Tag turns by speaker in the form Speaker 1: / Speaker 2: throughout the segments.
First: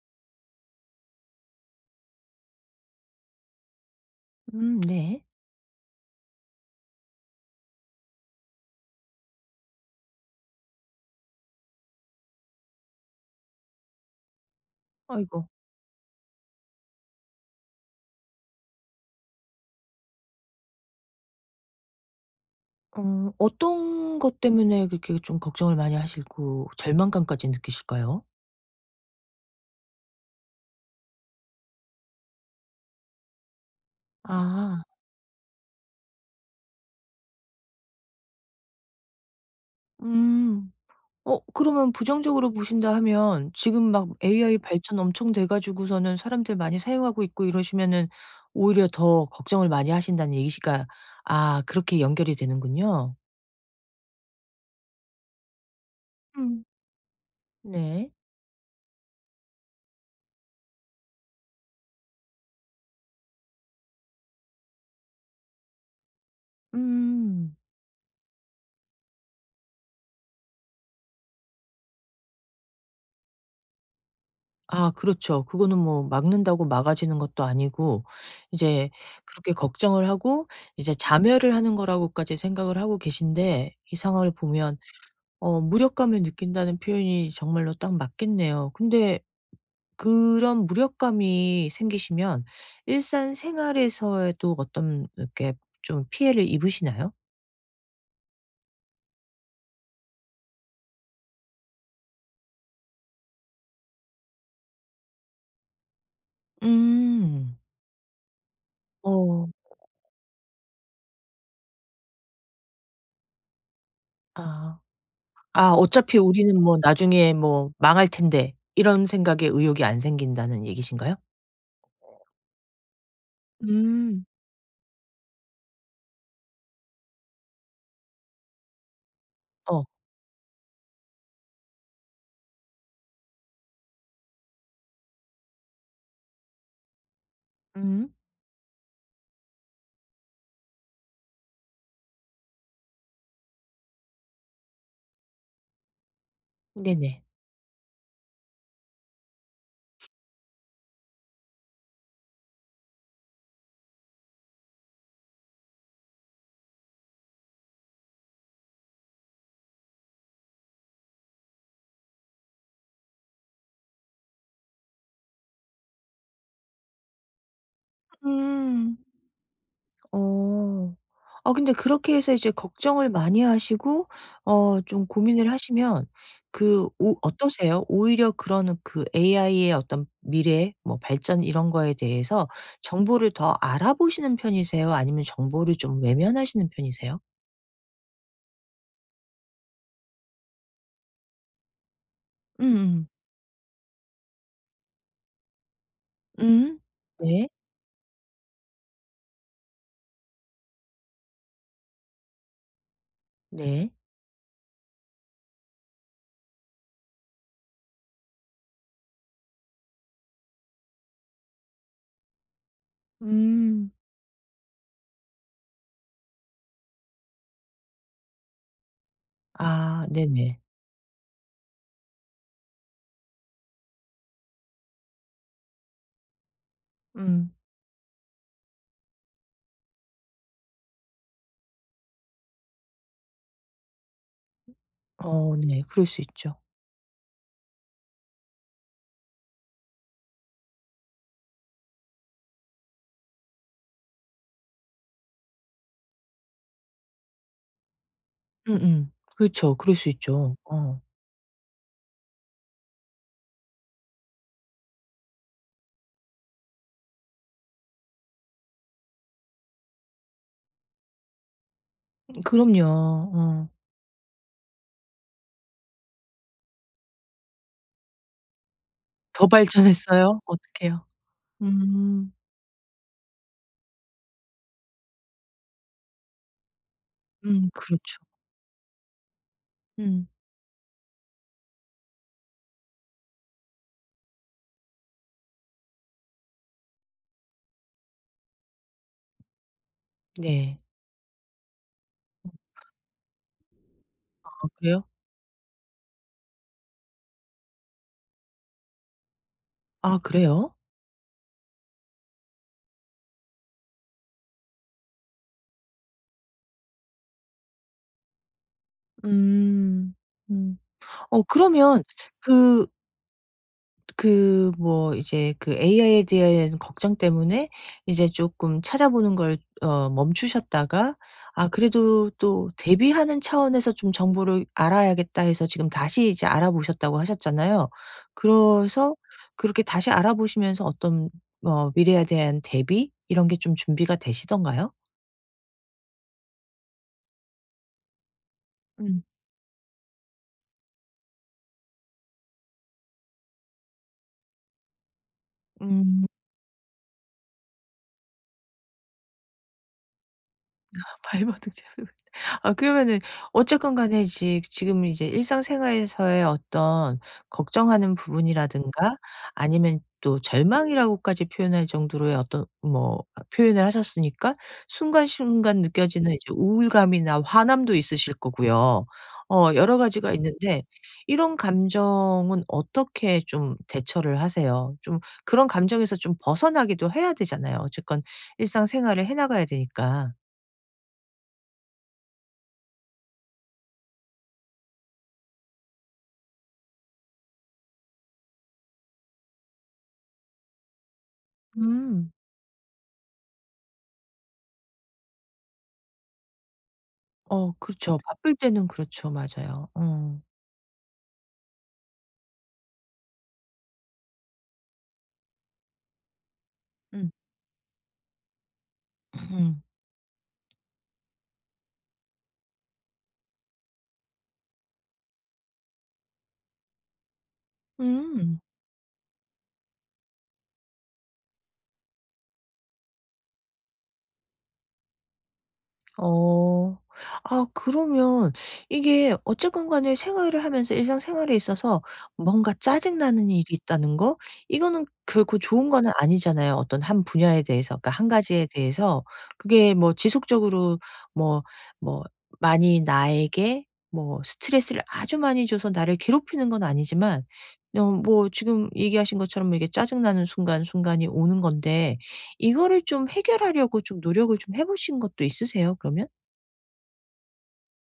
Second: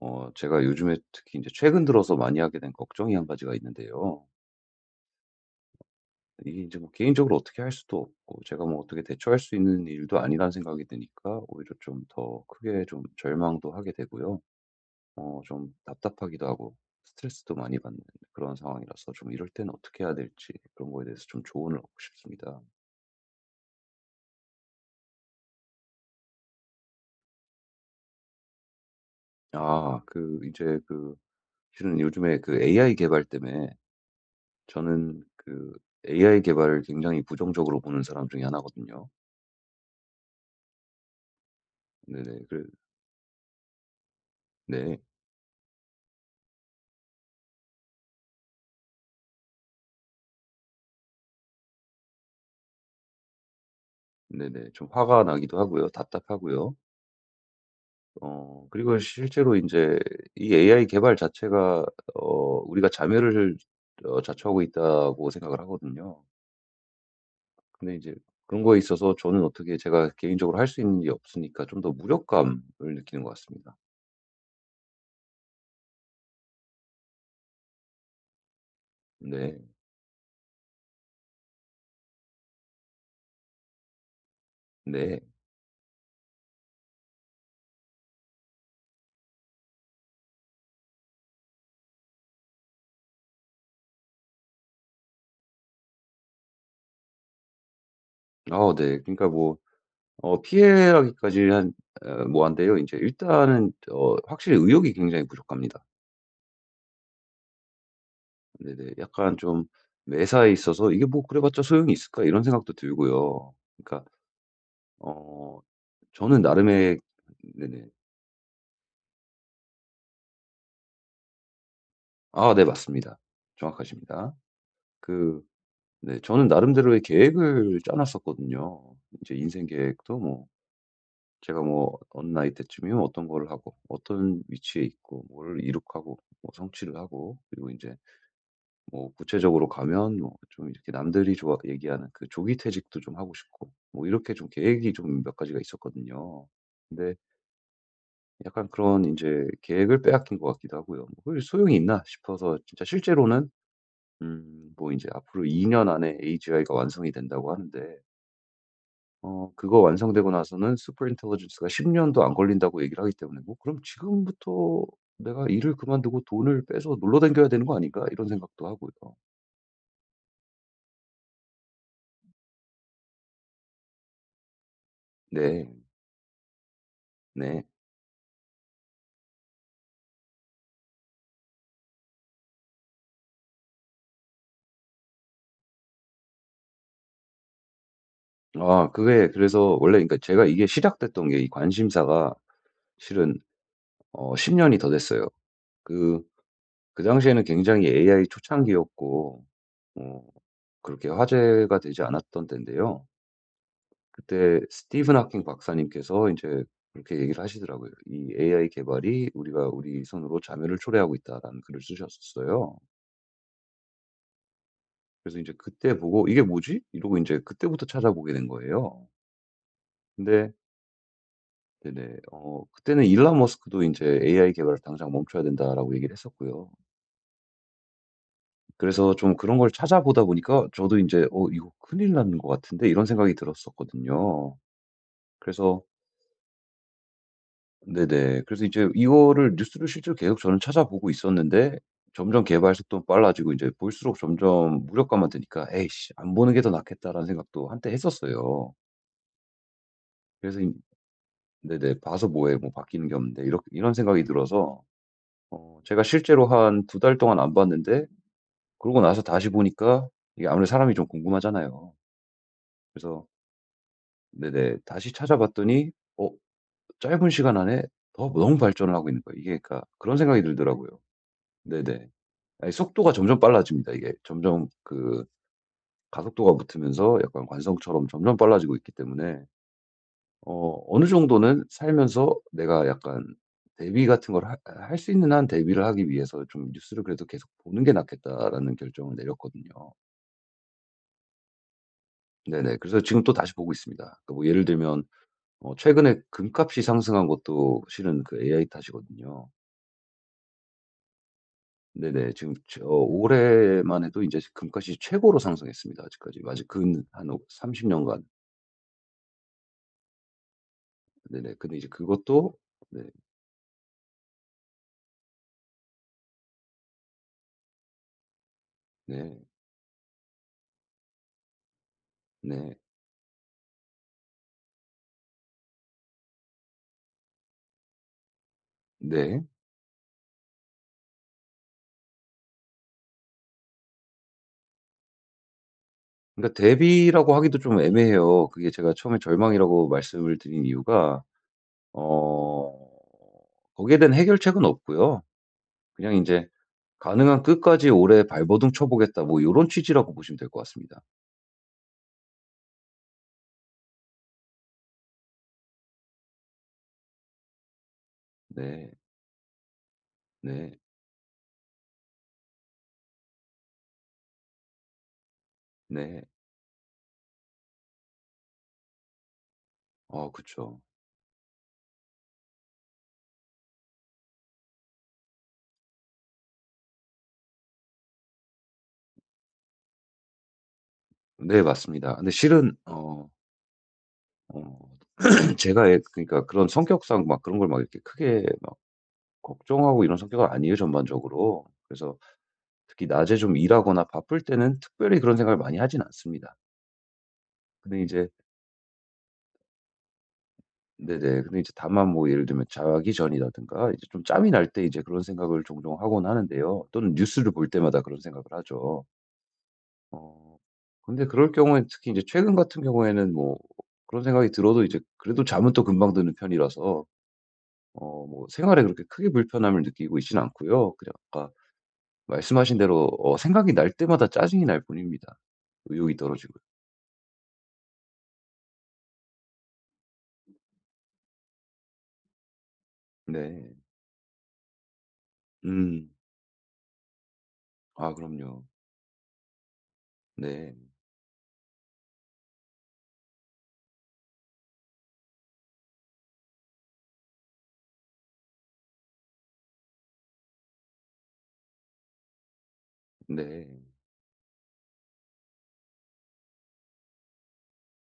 Speaker 1: 제가 요즘에 특히 이제 최근 들어서 많이 하게 된 걱정이 한 가지가 있는데요.
Speaker 2: 네.
Speaker 1: 이게 이제 뭐 개인적으로 어떻게 할 수도 없고 제가 뭐 어떻게 대처할 수 있는 일도 아니라는 생각이 드니까 오히려 좀 더 크게 좀 절망도 하게 되고요.
Speaker 2: 아이고.
Speaker 1: 좀 답답하기도 하고 스트레스도 많이 받는 그런 상황이라서 좀 이럴 때는 어떻게 해야 될지 그런 거에 대해서 좀 조언을 얻고 싶습니다.
Speaker 2: 어떤 것 때문에 그렇게 좀 걱정을 많이 하시고 절망감까지 느끼실까요?
Speaker 1: 아 그 이제 그 실은 요즘에 그 AI 개발 때문에
Speaker 2: 아.
Speaker 1: 저는 그 AI 개발을 굉장히 부정적으로 보는 사람 중에 하나 거든요.
Speaker 2: 음. 그러면
Speaker 1: 네네.
Speaker 2: 부정적으로
Speaker 1: 그래.
Speaker 2: 보신다 하면 지금 막 AI 발전
Speaker 1: 네.
Speaker 2: 엄청 돼 가지고서는 사람들 많이 사용하고 있고 이러시면은 오히려 더 걱정을 많이 하신다는 얘기가, 아 그렇게 연결이 되는군요.
Speaker 1: 네네. 좀 화가 나기도 하고요.
Speaker 2: 음.
Speaker 1: 답답하고요.
Speaker 2: 네.
Speaker 1: 그리고 실제로 이제이 AI 개발 자체가 어 우리가 자멸을 자초하고 있다고 생각을 하거든요.
Speaker 2: 음.
Speaker 1: 근데 이제 그런 거에 있어서 저는 어떻게 제가 개인적으로 할 수 있는 게 없으니까 좀 더 무력감을 느끼는 것 같습니다.
Speaker 2: 아 그렇죠. 그거는 뭐 막는다고 막아지는 것도 아니고 이제 그렇게
Speaker 1: 네.
Speaker 2: 걱정을 하고 이제 자멸을 하는 거라고까지 생각을 하고 계신데 이 상황을 보면
Speaker 1: 네.
Speaker 2: 무력감을 느낀다는 표현이 정말로 딱 맞겠네요. 근데 그런 무력감이 생기시면 일상 생활에서에도 어떤 이렇게 좀 피해를 입으시나요?
Speaker 1: 아 네. 그러니까 뭐 피해라기까지 한 뭐 한데요. 이제 일단은 확실히 의욕이 굉장히 부족합니다.
Speaker 2: 음.
Speaker 1: 네네. 약간
Speaker 2: 어.
Speaker 1: 좀 매사에 있어서 '이게 뭐 그래 봤자 소용이 있을까?' 이런 생각도 들고요. 그러니까
Speaker 2: 아.
Speaker 1: 어
Speaker 2: '아 어차피
Speaker 1: 저는
Speaker 2: 우리는 뭐
Speaker 1: 나름의.
Speaker 2: 나중에 뭐
Speaker 1: 네네.
Speaker 2: 망할 텐데.' 이런 생각에 의욕이 안 생긴다는 얘기신가요?
Speaker 1: 아 네, 맞습니다.
Speaker 2: 음.
Speaker 1: 정확하십니다. 그 네, 저는 나름대로의 계획을 짜 놨었거든요. 인제 인생
Speaker 2: 어.
Speaker 1: 계획도 뭐 제가 뭐 어느 나이 때쯤이면 어떤 거를 하고 어떤 위치에 있고 뭘 이룩하고 뭐 성취를 하고 그리고 이제
Speaker 2: 음.
Speaker 1: 뭐 구체적으로 가면 뭐 좀 이렇게 남들이 좋아 얘기하는 그 조기 퇴직도 좀 하고 싶고 뭐 이렇게 좀 계획이 좀 몇 가지가 있었거든요. 근데
Speaker 2: 네네.
Speaker 1: 약간 그런 이제 계획을 빼앗긴 것 같기도 하고요. 뭐 그게 소용이 있나 싶어서 진짜 실제로는 뭐 이제 앞으로 2년 안에 AGI가 완성이 된다고 하는데 그거 완성되고 나서는 슈퍼 인텔리전스가10 년도 안 걸린다고 얘기를 하기 때문에 '뭐 그럼 지금부터 내가 일을 그만두고 돈을 빼서 놀러 다녀야 되는 거 아닌가?' 이런 생각도 하고요.
Speaker 2: 음. 어. 아 근데 그렇게 해서 이제 걱정을 많이 하시고 좀 고민을
Speaker 1: 네.
Speaker 2: 하시면 그 오
Speaker 1: 네.
Speaker 2: 어떠세요? 오히려 그런 그 AI의 어떤 미래 뭐 발전 이런 거에 대해서 정보를 더 알아보시는 편이세요? 아니면 정보를 좀 외면하시는 편이세요?
Speaker 1: 그게 그래서 원래 그러니까 제가 이게 시작됐던 게 이 관심사가
Speaker 2: 음음.
Speaker 1: 실은 10 년이 더 됐어요. 그
Speaker 2: 음.
Speaker 1: 그 당시에는
Speaker 2: 네.
Speaker 1: 굉장히 AI 초창기였고 어 그렇게 화제가 되지 않았던 때인데요.
Speaker 2: 네.
Speaker 1: 그때 스티븐 하킹 박사님께서 이제 그렇게 얘기를 하시더라고요. "이 AI 개발이 우리가 우리 손으로 자멸을 초래하고 있다."라는 글을 쓰셨었어요.
Speaker 2: 음.
Speaker 1: 그래서 이제 그때 보고 '이게 뭐지?' 이러고 이제 그때부터 찾아보게 된 거예요.
Speaker 2: 아
Speaker 1: 근데
Speaker 2: 네네.
Speaker 1: 네네. 그때는 일론 머스크도 이제 "AI 개발을 당장 멈춰야 된다."라고 얘기를 했었고요.
Speaker 2: 음.
Speaker 1: 그래서 좀 그런 걸 찾아보다 보니까 저도 이제 '어 이거 큰일 나는 것 같은데?' 이런 생각이 들었었거든요.
Speaker 2: 어
Speaker 1: 그래서
Speaker 2: 네. 그럴 수 있죠.
Speaker 1: 네네. 그래서 이제 이거를 뉴스를 실제로 계속 저는 찾아보고 있었는데 점점 개발 속도는 빨라지고 이제 볼수록 점점 무력감만 드니까 '에이씨 안 보는 게 더 낫겠다.'라는 생각도 한때 했었어요.
Speaker 2: 음음. 그렇죠. 그럴 수 있죠.
Speaker 1: 그래서
Speaker 2: 어.
Speaker 1: 네네. '봐서 뭐 해. 뭐 바뀌는 게 없는데.' 이렇 이런 생각이 들어서 제가 실제로 한 두 달 동안 안 봤는데 그러고 나서 다시 보니까 이게 아무래도 사람이 좀 궁금하잖아요.
Speaker 2: 그럼요.
Speaker 1: 그래서
Speaker 2: 어.
Speaker 1: 네네, 다시 찾아봤더니 어 짧은 시간 안에 더 너무 발전을 하고 있는 거예요.
Speaker 2: 더
Speaker 1: 이게 그러니까 그런
Speaker 2: 발전했어요?
Speaker 1: 생각이 들더라고요.
Speaker 2: 어떡해요?
Speaker 1: 네네.
Speaker 2: 음.
Speaker 1: 아니, 속도가 점점 빨라집니다. 이게 점점 가속도가 붙으면서 약간 관성처럼
Speaker 2: 그렇죠.
Speaker 1: 점점 빨라지고 있기 때문에
Speaker 2: 음.
Speaker 1: 어느 정도는 살면서 내가 약간 대비 같은 걸 할 수 있는 한 대비를 하기 위해서 좀 '뉴스를 그래도 계속 보는 게 낫겠다.'라는 결정을 내렸거든요.
Speaker 2: 네.
Speaker 1: 네네. 그래서 지금 또 다시 보고 있습니다. 그러니까 뭐
Speaker 2: 아
Speaker 1: 예를 들면
Speaker 2: 그래요?
Speaker 1: 최근에 금값이 상승한 것도 실은 그 AI 탓이거든요.
Speaker 2: 아 그래요?
Speaker 1: 네네. 지금 올해만 해도 이제 금값이 최고로 상승했습니다, 아직까지. 아직 근한30 년간.
Speaker 2: 음. 음. 어
Speaker 1: 네네. 근데 이제
Speaker 2: 그러면
Speaker 1: 그것도.
Speaker 2: 그
Speaker 1: 네.
Speaker 2: 그 뭐 이제 그 AI에 대한 걱정 때문에 이제 쪼끔 찾아보는
Speaker 1: 네.
Speaker 2: 걸 어 멈추셨다가 '아 그래도 또
Speaker 1: 네.
Speaker 2: 대비하는 차원에서 좀 정보를 알아야겠다.' 해서 지금 다시 이제 알아보셨다고 하셨잖아요. 그래서
Speaker 1: 네.
Speaker 2: 그렇게 다시 알아보시면서 어떤 미래에 대한 대비 이런 게 좀 준비가 되시던가요?
Speaker 1: 그러니까 대비라고 하기도 좀 애매해요. 그게 제가 처음에
Speaker 2: 음.
Speaker 1: 절망이라고 말씀을 드린 이유가 어 거기에 대한 해결책은 없고요. 그냥 이
Speaker 2: 음.
Speaker 1: 제 가능한 끝까지 오래 발버둥 쳐 보겠다, 뭐 요런 취지라고 보시면 될 것 같습니다.
Speaker 2: 발버둥 잡으, 아 그러면은 어쨌건 간에 지 지금 이제 일상생활에서의 어떤 걱정하는
Speaker 1: 네.
Speaker 2: 부분이라든가, 아니면 또
Speaker 1: 네.
Speaker 2: 절망이라고까지 표현할 정도로의 어떤 뭐 아 표현을 하셨으니까 순간순간
Speaker 1: 네.
Speaker 2: 느껴지는 이제 우울감이나 화남도 있으실 거고요. 여러
Speaker 1: 어
Speaker 2: 가지가
Speaker 1: 그쵸.
Speaker 2: 있는데 이런 감정은 어떻게 좀 대처를 하세요? 좀 그런 감정에서 좀 벗어나기도 해야 되잖아요. 어쨌건 일상생활을 해 나가야 되니까.
Speaker 1: 네, 맞습니다. 근데 실은 어 제가 예 그러니까 그런 성격상 막 그런 걸 막 이렇게 크게 막 걱정하고 이런 성격은 아니에요, 전반적으로. 그래서
Speaker 2: 음.
Speaker 1: 특히 낮에 좀 일하거나 바쁠 때는 특별히 그런 생각을 많이 하진 않습니다.
Speaker 2: 어 네.
Speaker 1: 근데
Speaker 2: 그렇죠.
Speaker 1: 이제
Speaker 2: 바쁠 때는 그렇죠. 맞아요. 어.
Speaker 1: 네네. 근데 이제 다만 뭐 예를 들면 자기 전이라든가 이제 좀 짬이 날 때 이제 그런 생각을 종종 하곤 하는데요. 또는
Speaker 2: 음.
Speaker 1: 뉴스를 볼 때마다 그런 생각을 하죠.
Speaker 2: 음.
Speaker 1: 어. 근데 그럴 경우엔 특히 이제 최근 같은 경우에는 뭐 그런 생각이 들어도 이제 그래도 잠은 또 금방 드는 편이라서 뭐
Speaker 2: 음.
Speaker 1: 생활에 그렇게 크게 불편함을 느끼고 있진 않고요. 그냥 아까 말씀하신 대로 생각이 날 때마다 짜증이 날 뿐입니다. 의욕이 떨어지고요.
Speaker 2: 어. 아 그러면 이게 어쨌건 간에 생활을 하면서 일상생활에 있어서 뭔가 짜증나는 일이
Speaker 1: 네.
Speaker 2: 있다는 거, 이거는 결코 좋은
Speaker 1: 음.
Speaker 2: 거는 아니잖아요. 어떤 한 분야에 대해서 그러니까
Speaker 1: 아
Speaker 2: 한
Speaker 1: 그럼요.
Speaker 2: 가지에 대해서 그게 뭐
Speaker 1: 네.
Speaker 2: 지속적으로 뭐 뭐 많이 나에게 뭐 스트레스를 아주 많이 줘서 나를 괴롭히는 건 아니지만 뭐 지금 얘기하신 것처럼 이게 짜증나는 순간순간이 오는 건데 이거를 좀
Speaker 1: 네.
Speaker 2: 해결하려고 좀 노력을 좀 해 보신 것도 있으세요 그러면?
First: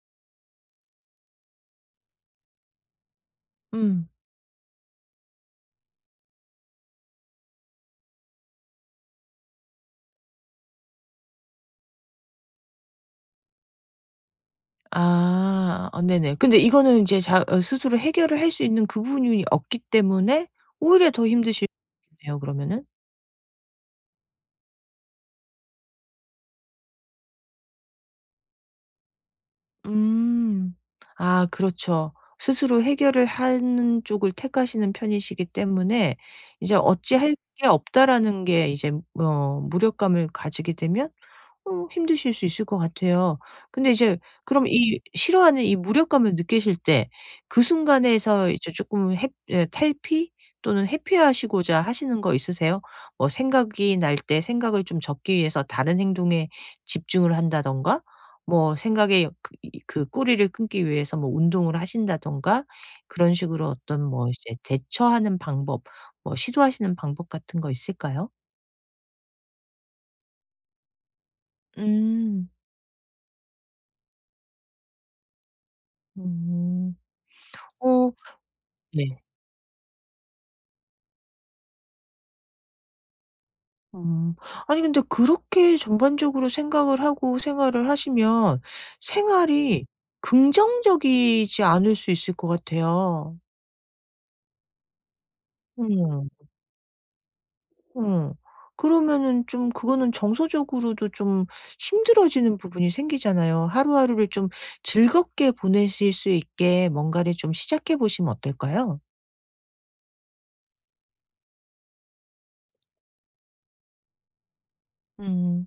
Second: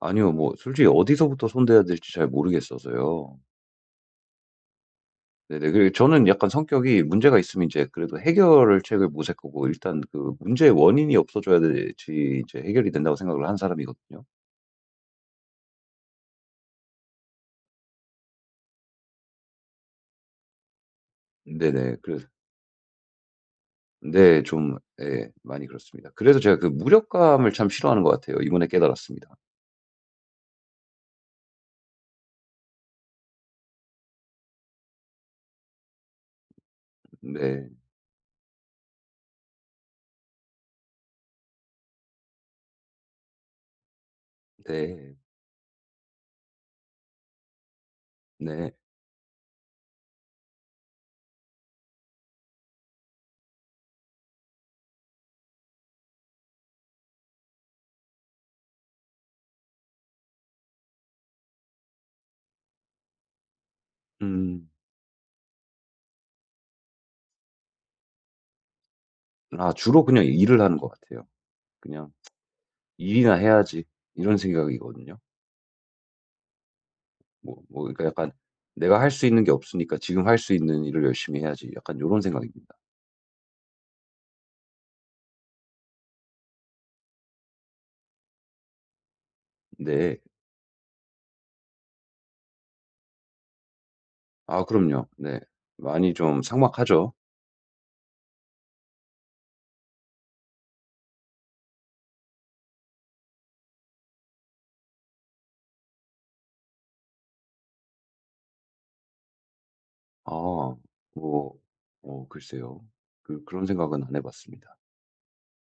Speaker 1: 아니요. 뭐 솔직히 어디서부터 손대야 될지 잘 모르겠어서요.
Speaker 2: 음.
Speaker 1: 네네. 그리고 저는 약간 성격이 문제가 있으면 이제 그래도 해결을 책을 모색하고 일단 그 문제의 원인이 없어져야지 이제 해결이 된다고 생각을 하는 사람이거든요.
Speaker 2: 아. 어 네네. 근데 이거는 인제 자 스스로 해결을 할 수 있는 그 부분이 없기 때문에 오히려 더 힘드실
Speaker 1: 네네. 그래서
Speaker 2: 겠네요 그러면은.
Speaker 1: 네 좀 예 많이 그렇습니다. 그래서 제가 그 무력감을 참 싫어하는 것 같아요. 이번에 깨달았습니다.
Speaker 2: 음. 아 그렇죠. 스스로 해결을 하는 쪽을 택하시는 편이시기 때문에 이제 '어찌할 게
Speaker 1: 네.
Speaker 2: 없다.'라는 게 이제 무력감을 가지게 되면 힘드실 수 있을 것 같아요. 근데 이제 그럼 이
Speaker 1: 네.
Speaker 2: 싫어하는 이 무력감을 느끼실 때 그 순간에서 이제
Speaker 1: 네.
Speaker 2: 쪼끔 해 예 탈피 또는 회피하시고자 하시는 거 있으세요? 뭐 생각이 날 때 생각을 좀 적기 위해서 다른 행동에 집중을 한다든가, 뭐 생각의 그 이 그 꼬리를 끊기 위해서 뭐 운동을 하신다든가, 그런 식으로 어떤 뭐 이제
Speaker 1: 음.
Speaker 2: 대처하는 방법, 뭐 시도하시는 방법 같은 거 있을까요?
Speaker 1: 아 주로 그냥 일을 하는 것 같아요. 그냥
Speaker 2: 음.
Speaker 1: '일이나 해야지.' 이런 생각이거든요.
Speaker 2: 음.
Speaker 1: 뭐 그러니까
Speaker 2: 어
Speaker 1: 약간 '내가 할
Speaker 2: 네.
Speaker 1: 수 있는 게 없으니까 지금 할 수 있는 일을 열심히 해야지.' 약간 이런 생각입니다.
Speaker 2: 음. 아니 근데 그렇게 전반적으로 생각을 하고 생활을 하시면 생활이
Speaker 1: 네.
Speaker 2: 긍정적이지 않을 수 있을 것 같아요.
Speaker 1: 아 그럼요. 네. 많이
Speaker 2: 음.
Speaker 1: 좀 삭막하죠.
Speaker 2: 음. 그러면은 좀 그거는 정서적으로도 좀 힘들어지는 부분이 생기잖아요. 하루하루를 좀 즐겁게 보내실 수 있게 뭔가를 좀 시작해 보시면 어떨까요?
Speaker 1: 아 뭐 글쎄요. 그런 생각은 안 해 봤습니다.
Speaker 2: 음.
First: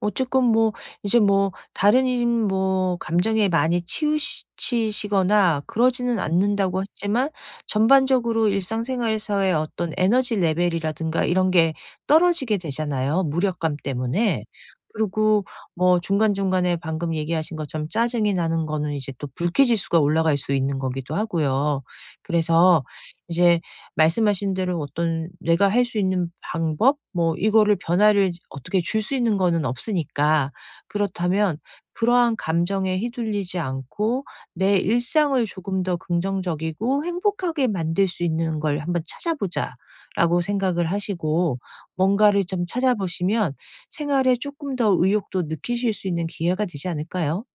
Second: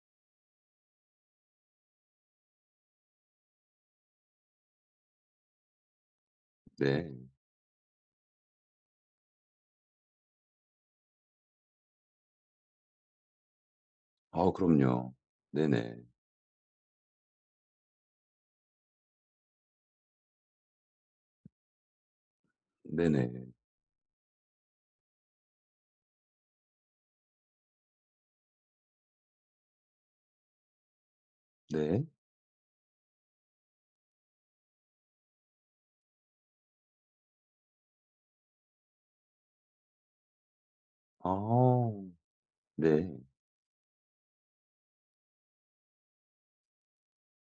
Speaker 2: 어쨌건 뭐 이제 뭐 다른 인 뭐 감정에 많이 치우 치시거나 그러지는 않는다고
Speaker 1: 네.
Speaker 2: 했지만 전반적으로 일상생활에서의 어떤 에너지 레벨이라든가 이런 게 떨어지게 되잖아요, 무력감 때문에.
Speaker 1: 아 그럼요.
Speaker 2: 그리고
Speaker 1: 네네.
Speaker 2: 뭐 중간중간에 방금 얘기하신 것처럼 짜증이 나는 거는 이제 또 불쾌지수가 올라갈 수 있는 거기도 하고요. 그래서
Speaker 1: 네네.
Speaker 2: 이제 말씀하신 대로 어떤 내가 할 수 있는 방법 뭐 이거를 변화를 어떻게 줄 수 있는 거는 없으니까 그렇다면
Speaker 1: 네.
Speaker 2: 그러한 감정에 휘둘리지 않고 내 일상을 조금 더 긍정적이고 행복하게 만들 수 있는 걸 한번 찾아보자라고 생각을 하시고
Speaker 1: 아
Speaker 2: 뭔가를 좀
Speaker 1: 네.
Speaker 2: 찾아보시면 생활에 조금 더 의욕도 느끼실 수 있는 기회가 되지 않을까요?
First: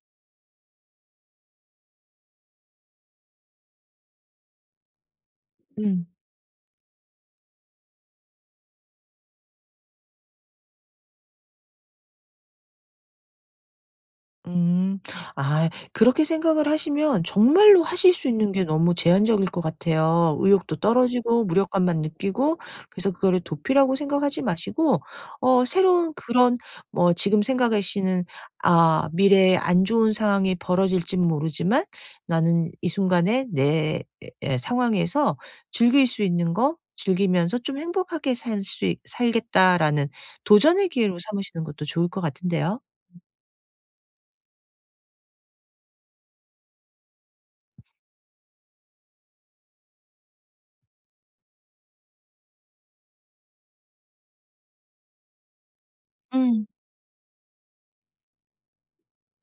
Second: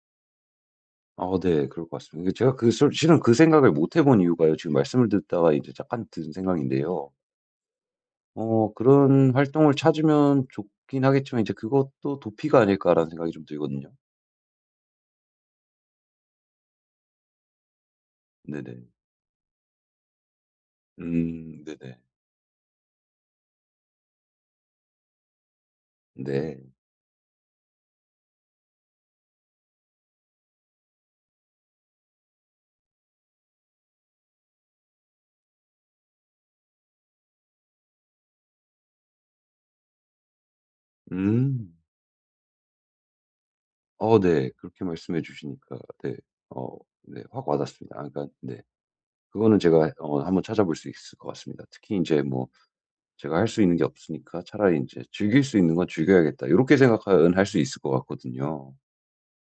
Speaker 1: 아 네. 그럴 것 같습니다. 제가 실은 그 생각을 못 해본 이유가요. 지금 말씀을 듣다가 이제 잠깐
Speaker 2: 음.
Speaker 1: 든 생각인데요. 그런 활동을 찾으면 좋긴 하겠지만 이제 그것도 '도피가 아닐까.'라는 생각이 좀 들거든요.
Speaker 2: 음. 아 그렇게 생각을 하시면 정말로 하실 수 있는 게
Speaker 1: 네네.
Speaker 2: 너무 제한적일 것 같아요. 의욕도 떨어지고
Speaker 1: 네네.
Speaker 2: 무력감만 느끼고, 그래서 그거를 도피라고 생각하지 마시고 새로운 그런
Speaker 1: 네.
Speaker 2: 뭐 지금 생각하시는 '아 미래에 안 좋은 상황이 벌어질진 모르지만 나는 이 순간에 내 에, 상황에서 즐길 수 있는 거 즐기면서 좀 행복하게 살 수 있 살겠다라는 도전의 기회로 삼으시는
Speaker 1: 음.
Speaker 2: 것도 좋을 것 같은데요.'
Speaker 1: 어 네. 그렇게 말씀해 주시니까 네. 어 네 확 와 닿습니다. 아 그러니까 네. 그거는 제가 한번 찾아볼 수 있을 것 같습니다. 특히 이제 뭐 제가 할 수 있는 게 없으니까 차라리 이제 '즐길 수 있는 건 즐겨야겠다.' 이렇
Speaker 2: 음.
Speaker 1: 게 생각하할수 있을 것 같거든요.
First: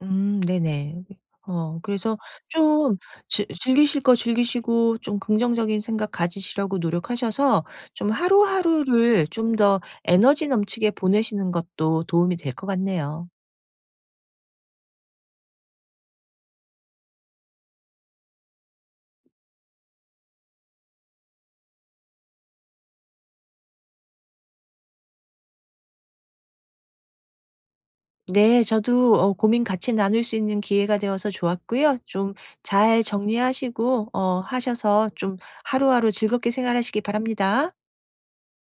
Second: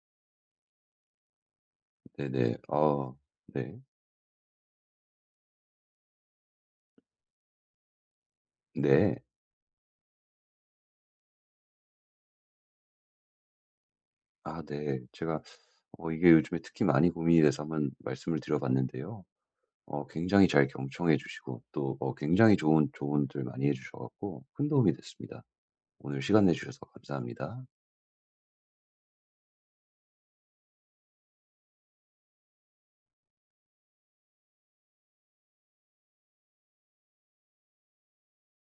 Speaker 2: 네네. 그래서
Speaker 1: 네네.
Speaker 2: 좀
Speaker 1: 아
Speaker 2: 즐
Speaker 1: 네.
Speaker 2: 즐기실 거 즐기시고 좀 긍정적인 생각 가지시려고 노력하셔서 좀
Speaker 1: 네.
Speaker 2: 하루하루를 좀 더 에너지 넘치게 보내시는 것도 도움이 될 것 같네요.
Speaker 1: 아 네. 제가 이게 요즘에 특히 많이 고민이 돼서 한번 말씀을 드려 봤는데요. 굉장히 잘 경청해 주시고 또 굉장히 좋은 조언들 많이 해 주셔 갖고 큰 도움이 됐습니다. 오늘 시간 내 주셔서 감사합니다.
Speaker 2: 네. 저도 고민 같이 나눌 수 있는 기회가 되어서 좋았고요. 좀 잘 정리하시고 어 하셔서 좀 하루하루 즐겁게 생활하시기 바랍니다.